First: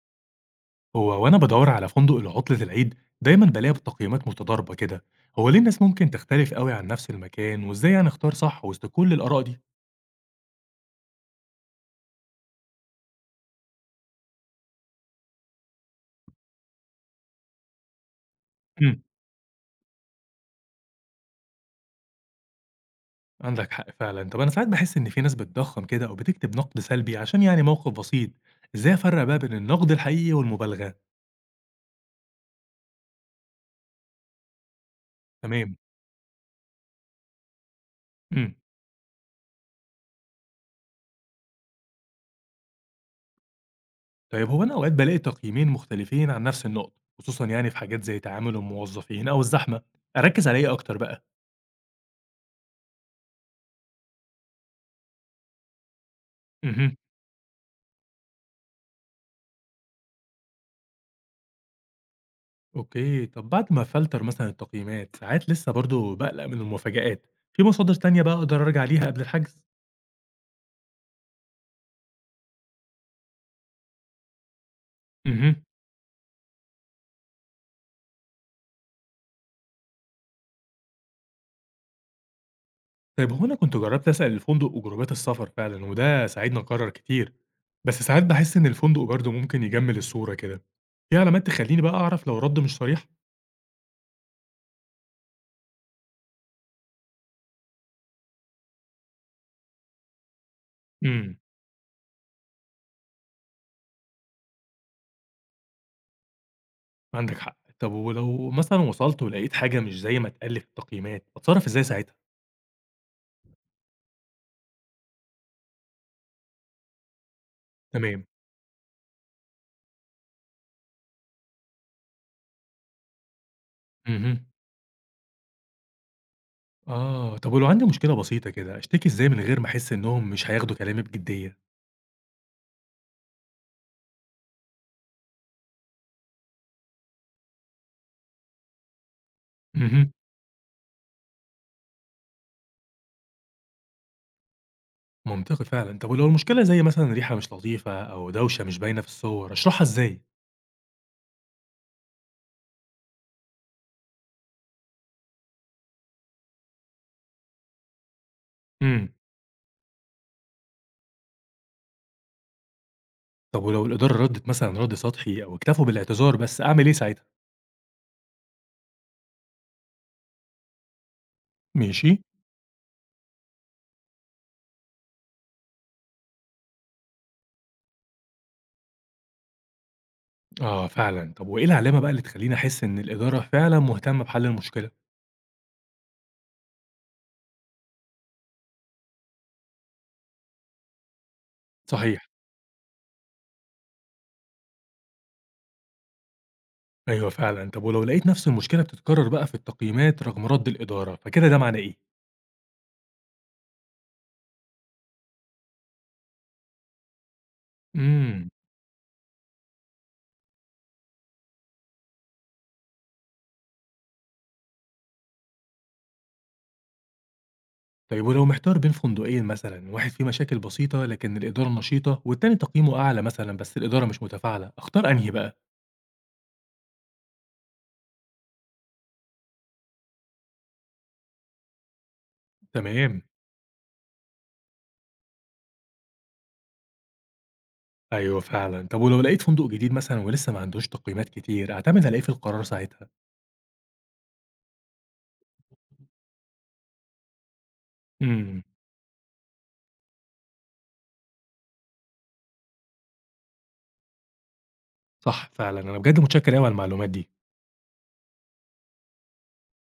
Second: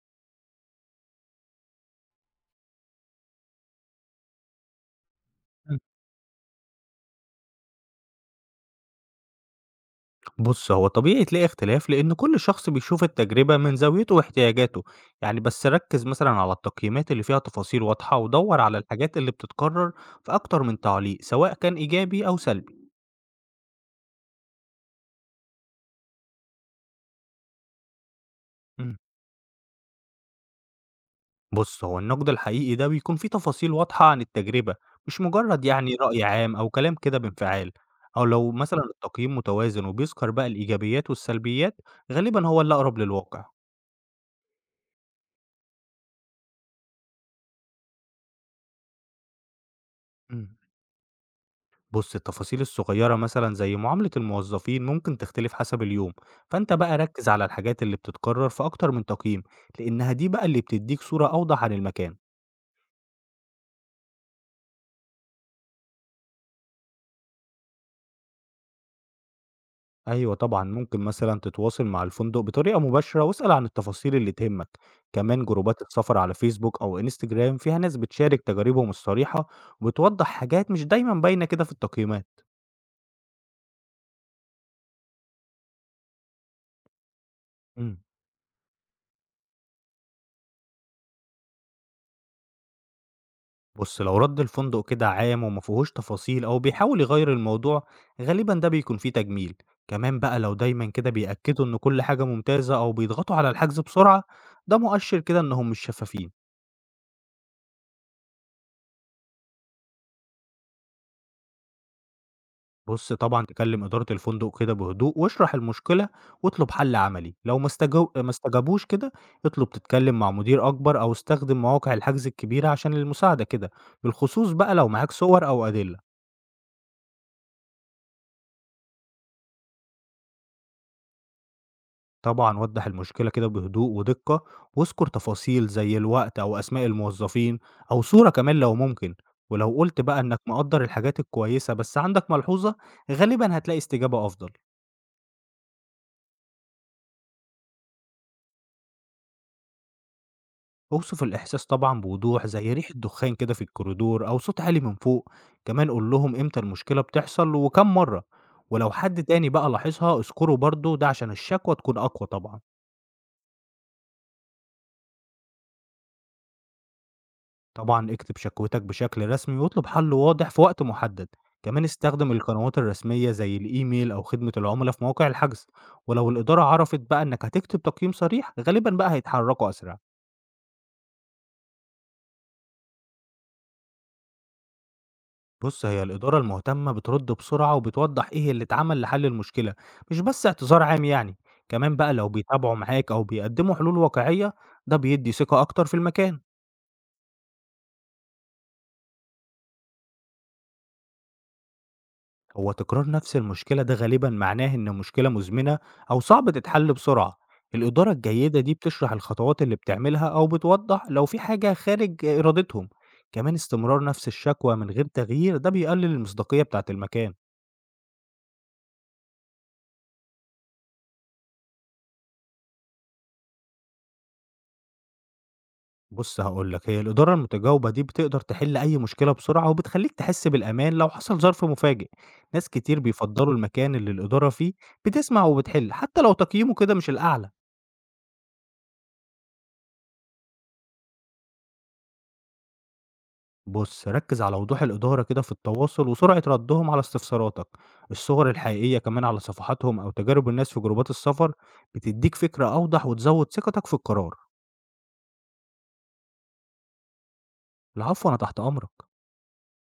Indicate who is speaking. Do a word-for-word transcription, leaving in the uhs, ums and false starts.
Speaker 1: هو وأنا بدور على فندق لعطلة العيد. دايما بلاقي تقييمات متضاربة كده. هو ليه
Speaker 2: إمم.
Speaker 1: الناس ممكن تختلف قوي عن نفس المكان، وإزاي يعني اختار صح وسط كل الآراء دي؟
Speaker 2: بُص، هو طبيعي تلاقي اختلاف لإن كل شخص بيشوف التجربة من زاويته واحتياجاته، يعني بس ركّز مثلًا على التقييمات اللي فيها تفاصيل واضحة ودوّر على
Speaker 1: امم.
Speaker 2: الحاجات اللي بتتكرر في أكتر من تعليق سواء كان إيجابي أو سلبي.
Speaker 1: عندك حق فعلا. طب أنا ساعات بحس إن في ناس بتضخم كده أو بتكتب نقد سلبي عشان يعني موقف بسيط. إزاي
Speaker 2: إمم.
Speaker 1: أفرق بقى بين النقد الحقيقي والمبالغة؟
Speaker 2: بُص، هو النقد الحقيقي ده بيكون فيه تفاصيل واضحة عن التجربة، مش مجرد
Speaker 1: تمام.
Speaker 2: يعني رأي عام أو كلام كده بانفعال، أو لو
Speaker 1: امم.
Speaker 2: مثلًا التقييم متوازن وبيذكر بقى الإيجابيات والسلبيات، غالبًا هو اللي أقرب للواقع.
Speaker 1: طيب هو أنا أوقات بلاقي تقييمين مختلفين عن نفس النقطة، خصوصا يعني في حاجات زي تعامل الموظفين أو الزحمة. أركز
Speaker 2: إمم.
Speaker 1: على إيه أكتر بقى؟
Speaker 2: بُص، التفاصيل الصغيرة مثلًا زي معاملة الموظفين ممكن تختلف حسب اليوم، فأنت
Speaker 1: امم.
Speaker 2: بقى ركّز على الحاجات اللي بتتكرر في أكتر من تقييم، لإنها دي بقى اللي بتدّيك صورة أوضح عن المكان.
Speaker 1: أوكي، طب بعد ما أفلتر مثلًا التقييمات، ساعات لسه برضه باقلق من المفاجآت، في مصادر تانية بقى أقدر أرجع ليها قبل الحجز؟
Speaker 2: أيوه طبعًا، ممكن مثلًا تتواصل مع الفندق بطريقة مباشرة واسأل عن التفاصيل اللي تهمك. كمان
Speaker 1: اهم.
Speaker 2: جروبات السفر على فيسبوك أو إنستجرام فيها ناس بتشارك تجاربهم الصريحة وبتوضح حاجات مش دايمًا باينة كده في التقييمات.
Speaker 1: طيب هو أنا كنت جربت أسأل الفندق وجروبات السفر فعلًا، وده ساعدني أقرر كتير،
Speaker 2: إمم.
Speaker 1: بس ساعات باحس إن الفندق برضه ممكن يجمل الصورة كده، في علامات تخليني بقى أعرف لو الرد مش صريح؟
Speaker 2: بص لو رد الفندق كده عام وما فيهوش تفاصيل او بيحاول يغير الموضوع غالبا ده بيكون فيه تجميل. كمان بقى لو دايما كده
Speaker 1: إمم.
Speaker 2: بيأكدوا ان كل حاجة ممتازة او بيضغطوا على الحجز بسرعة ده مؤشر كده انهم مش شفافين.
Speaker 1: عندك حق، طب ولو مثلًا وصلت ولقيت حاجة مش زي ما اتقال لي في التقييمات، أتصرف إزاي ساعتها؟
Speaker 2: بص طبعا تكلم إدارة الفندق كده بهدوء واشرح المشكلة واطلب حل عملي لو ما استجو...
Speaker 1: تمام.
Speaker 2: ما استجابوش كده اطلب تتكلم مع مدير أكبر أو استخدم مواقع الحجز الكبيرة عشان المساعدة كده،
Speaker 1: اهم.
Speaker 2: بالخصوص بقى لو معاك صور أو أدلة.
Speaker 1: آه، طب ولو عندي مشكلة بسيطة كده، أشتكي إزاي من غير ما أحس إنهم مش هياخدوا كلامي بجدية؟
Speaker 2: طبعًا وضّح المشكلة كده بهدوء ودقة، واذكر تفاصيل زي الوقت أو أسماء الموظفين أو صورة كمان لو ممكن، ولو قُلت
Speaker 1: اهم.
Speaker 2: بقى إنك مقدّر الحاجات الكويسة بس عندك ملحوظة، غالبًا هتلاقي استجابة أفضل.
Speaker 1: منطقي فعلًا. طب ولو المشكلة زي مثلًا ريحة مش لطيفة أو دوشة مش باينة في الصور، أشرحها إزاي؟
Speaker 2: اوصف الإحساس طبعًا بوضوح زي ريحة دخان كده في الكوريدور أو صوت عالي من فوق، كمان قُل لهم إمتى المشكلة بتحصل وكام مرّة، ولو
Speaker 1: امم.
Speaker 2: حد تاني بقى لاحظها اذكره برضه ده عشان الشكوى تكون أقوى طبعًا.
Speaker 1: طب ولو الإدارة ردِّت مثلًا رد سطحي أو اكتفوا بالاعتذار بس، أعمل إيه ساعتها؟
Speaker 2: طبعًا اكتب شكوتك بشكل رسمي واطلب حل واضح في وقت محدد، كمان
Speaker 1: ماشي.
Speaker 2: استخدم القنوات الرسمية زي الإيميل أو خدمة العملا في مواقع الحجز، ولو الإدارة عرفت بقى إنك هتكتب تقييم صريح غالبًا بقى هيتحركوا أسرع.
Speaker 1: آه فعلًا. طب وإيه العلامة بقى اللي تخلّيني أحس إن الإدارة فعلًا مهتمة بحل المشكلة؟
Speaker 2: بُص هي الإدارة المهتمة بترد بسرعة وبتوضح إيه اللي اتعمل لحل المشكلة، مش بس اعتذار عام يعني، كمان بقى
Speaker 1: صحيح.
Speaker 2: لو بيتابعوا معاك أو بيقدموا حلول واقعية ده بيدي ثقة أكتر في المكان.
Speaker 1: أيوه فعلًا. طب ولو لقيت نفس المشكلة بتتكرر بقى في التقييمات رغم رد الإدارة، فكده ده معناه إيه؟
Speaker 2: هو تكرار نفس المشكلة ده غالبا معناه إن مشكلة مزمنة أو صعب تتحل بسرعة. الإدارة
Speaker 1: امم.
Speaker 2: الجيدة دي بتشرح الخطوات اللي بتعملها أو بتوضح لو في حاجة خارج إرادتهم، كمان استمرار نفس الشكوى من غير تغيير ده بيقلل المصداقية بتاعة المكان.
Speaker 1: طيب ولو محتار بين فندقين مثلًا، واحد فيه مشاكل بسيطة لكن الإدارة نشيطة، والتاني تقييمه أعلى مثلًا بس الإدارة مش متفاعلة، أختار أنهي بقى؟
Speaker 2: بص هقولك هي الإدارة المتجاوبة دي بتقدر تحل أي مشكلة بسرعة وبتخليك تحس بالأمان لو حصل ظرف مفاجئ. ناس كتير
Speaker 1: تمام.
Speaker 2: بيفضلوا المكان اللي الإدارة فيه بتسمع وبتحل حتى لو تقييمه كده مش الأعلى.
Speaker 1: أيوه فعلًا. طب ولو لقيت فندق جديد مثلًا ولسه ما عندوش تقييمات كتير، أعتمد على إيه في القرار ساعتها؟
Speaker 2: بُص، ركّز على وضوح الإدارة كده في التواصل وسرعة ردّهم على استفساراتك، الصور
Speaker 1: إمم.
Speaker 2: الحقيقية كمان على صفحاتهم أو تجارب الناس في جروبات السفر بتدّيك فكرة أوضح وتزوّد ثقتك في القرار.
Speaker 1: صح فعلًا، أنا بجد متشكر أوي على المعلومات دي.
Speaker 2: العفو، أنا تحت أمرك.